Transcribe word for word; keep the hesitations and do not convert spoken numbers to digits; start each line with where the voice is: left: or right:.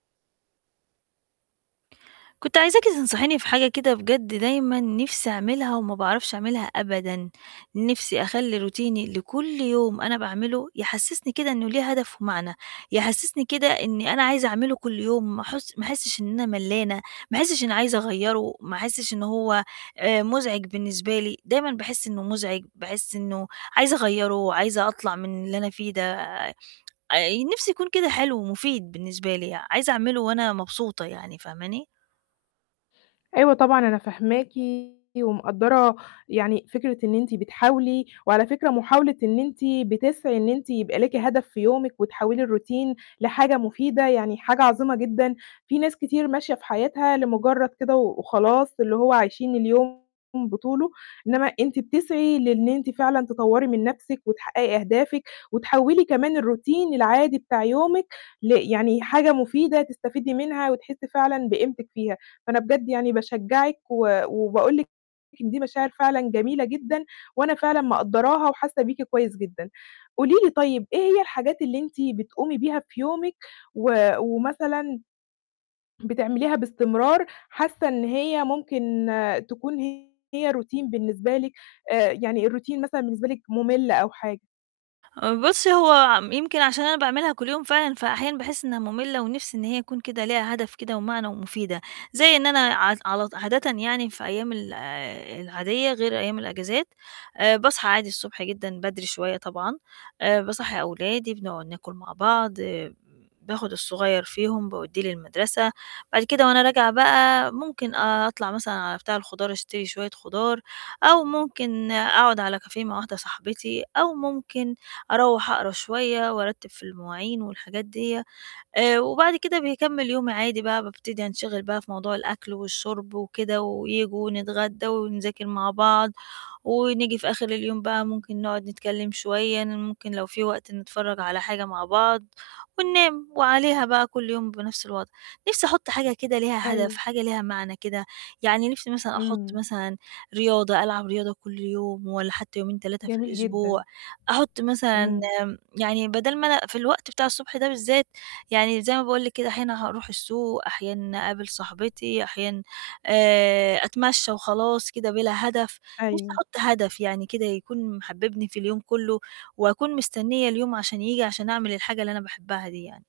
right: كنت عايزاكِ تنصحيني في حاجة كده، بجد دايمًا نِفْسي أعملها وما باعرفش أعملها أبدًا. نِفْسي أخلّي روتيني اللي كل يوم أنا باعمله يحسّسني كده إنه ليه هدف ومعنى، يحسّسني كده إنّي أنا عايزة أعمله كل يوم ما أحس ما أحسِّش إن أنا ملّانة، ما أحسِّش إن عايزة أغيّره، ما أحسِّش إنه هو آآ مزعج بالنسبة لي، دايمًا باحس إنه مزعج، باحس إنه عايزة أغيّره وعايزة أطلع من اللي أنا فيه ده، آآ نِفْسي يكون كده حلو ومُفيد بالنسبة لي، عايزة أعمله وأنا مبسوطة يعني، فاهماني؟
left: أيوه طبعًا، أنا فاهماكِ ومقدَّرة يعني فكرة إن أنتِ بتحاولي، وعلى فكرة محاولة إن أنتِ بتسعي إن أنتِ يبقى ليكِ هدف في يومِك وتحوِّلي الروتين لحاجة مفيدة، يعني حاجة عظيمة جدًا. في ناس كتير ماشية في حياتها لمُجرّد كده و وخلاص، اللي هو عايشين اليوم بطوله، إنّما أنتِ بتسعي لإن أنتِ فعلًا تطوّري من نَفْسِك وتحقّقي أهدافِك وتحوِّلي كمان الروتين العادي بتاع يومِك ل يعني حاجة مفيدة تستفيدي منها وتحسّي فعلًا بقيمتِك فيها. فأنا بجد يعني باشجّعِك و وباقول لِك إن دي مشاعر فعلًا جميلة جدًا وأنا فعلًا مقدَّراها وحاسّة بيكِ كويس جدًا. قولي لي طيب، إيه هي الحاجات اللي أنتِ بتقومي بيها في يومِك و ومثلًا ...بتعمليها باستمرار حاسّة إن هي ممكن تكون هي روتين بالنسبة لِك، آآ يعني الروتين مثلًا بالنسبة لِك مُمِّل أو حاجة؟
right: آآ بُصّي، هو يمكن عشان أنا باعملها كل يوم فعلًا، فأحيانًا باحس إنهّا مُمِّلة ونِفْسي إن هي تكون كده ليها هدف كده ومعنى ومُفيدة، زي إن أنا عط علط عادةً يعني في أيام ال العادية غير أيام الإجازات، آآ باصحى عادي الصبح جدًا بدري شوية طبعًا، آآ باصّحي أولادي بنقعُد ناكُل مع بعض، آآ باخُد الصغير فيهم باودّيه للمَدرسة، بعد كده وأنا راجعة بقى ممكن أطلع مثلًا على بتاع الخُضار أشتري شوية خُضار أو ممكن أقعُد على كافيه مع واحدة صاحبتي أو ممكن أروّح أقرا شوية وأرتِّب في المواعين والحاجات ديّة آآ وبعد كده باكمِّل يومي عادي بقى، بابتدي أنشِغِل بقى في موضوع الأكل والشُرْب وكده وييجوا ونتغدّا ونذاكِر مع بعض. ونيجي في آخِر اليوم بقى ممكن نقعُد نتكلِّم شوية، ن ممكن لو في وقت نتفرّج على حاجة مع بعض وننام وعليها بقى كل يوم بنَفْس الوضع. نَفْسي أحُط حاجة كده ليها هدف،
left: أيوه.
right: حاجة ليها معنى كده، يعني نِفْسي مثلًا أحُط
left: إمم.
right: مثلًا رياضة، ألعب رياضة كل يوم والّا حتّى يومين، تلاتة في
left: جميل جدًا.
right: الأسبوع، أحُط مثلًا
left: إمم.
right: آمم يعني بَدَل ما أنا في الوقت بتاع الصبح ده بالذات، يعني زي ما باقول لِك كده أحيانًا هاروح السوق، أحيانًا أقابل صاحبتي، أحيانًا آآ أتمشّى وخلاص كده بِلا هدف نِفْسي
left: أيوه.
right: أحُط هدف يعني كده يكون محبّبني في اليوم كُلّه وأكون مستنّية اليوم عشان ييجي عشان أعمل الحاجة اللي أنا باحبّها دي يعني.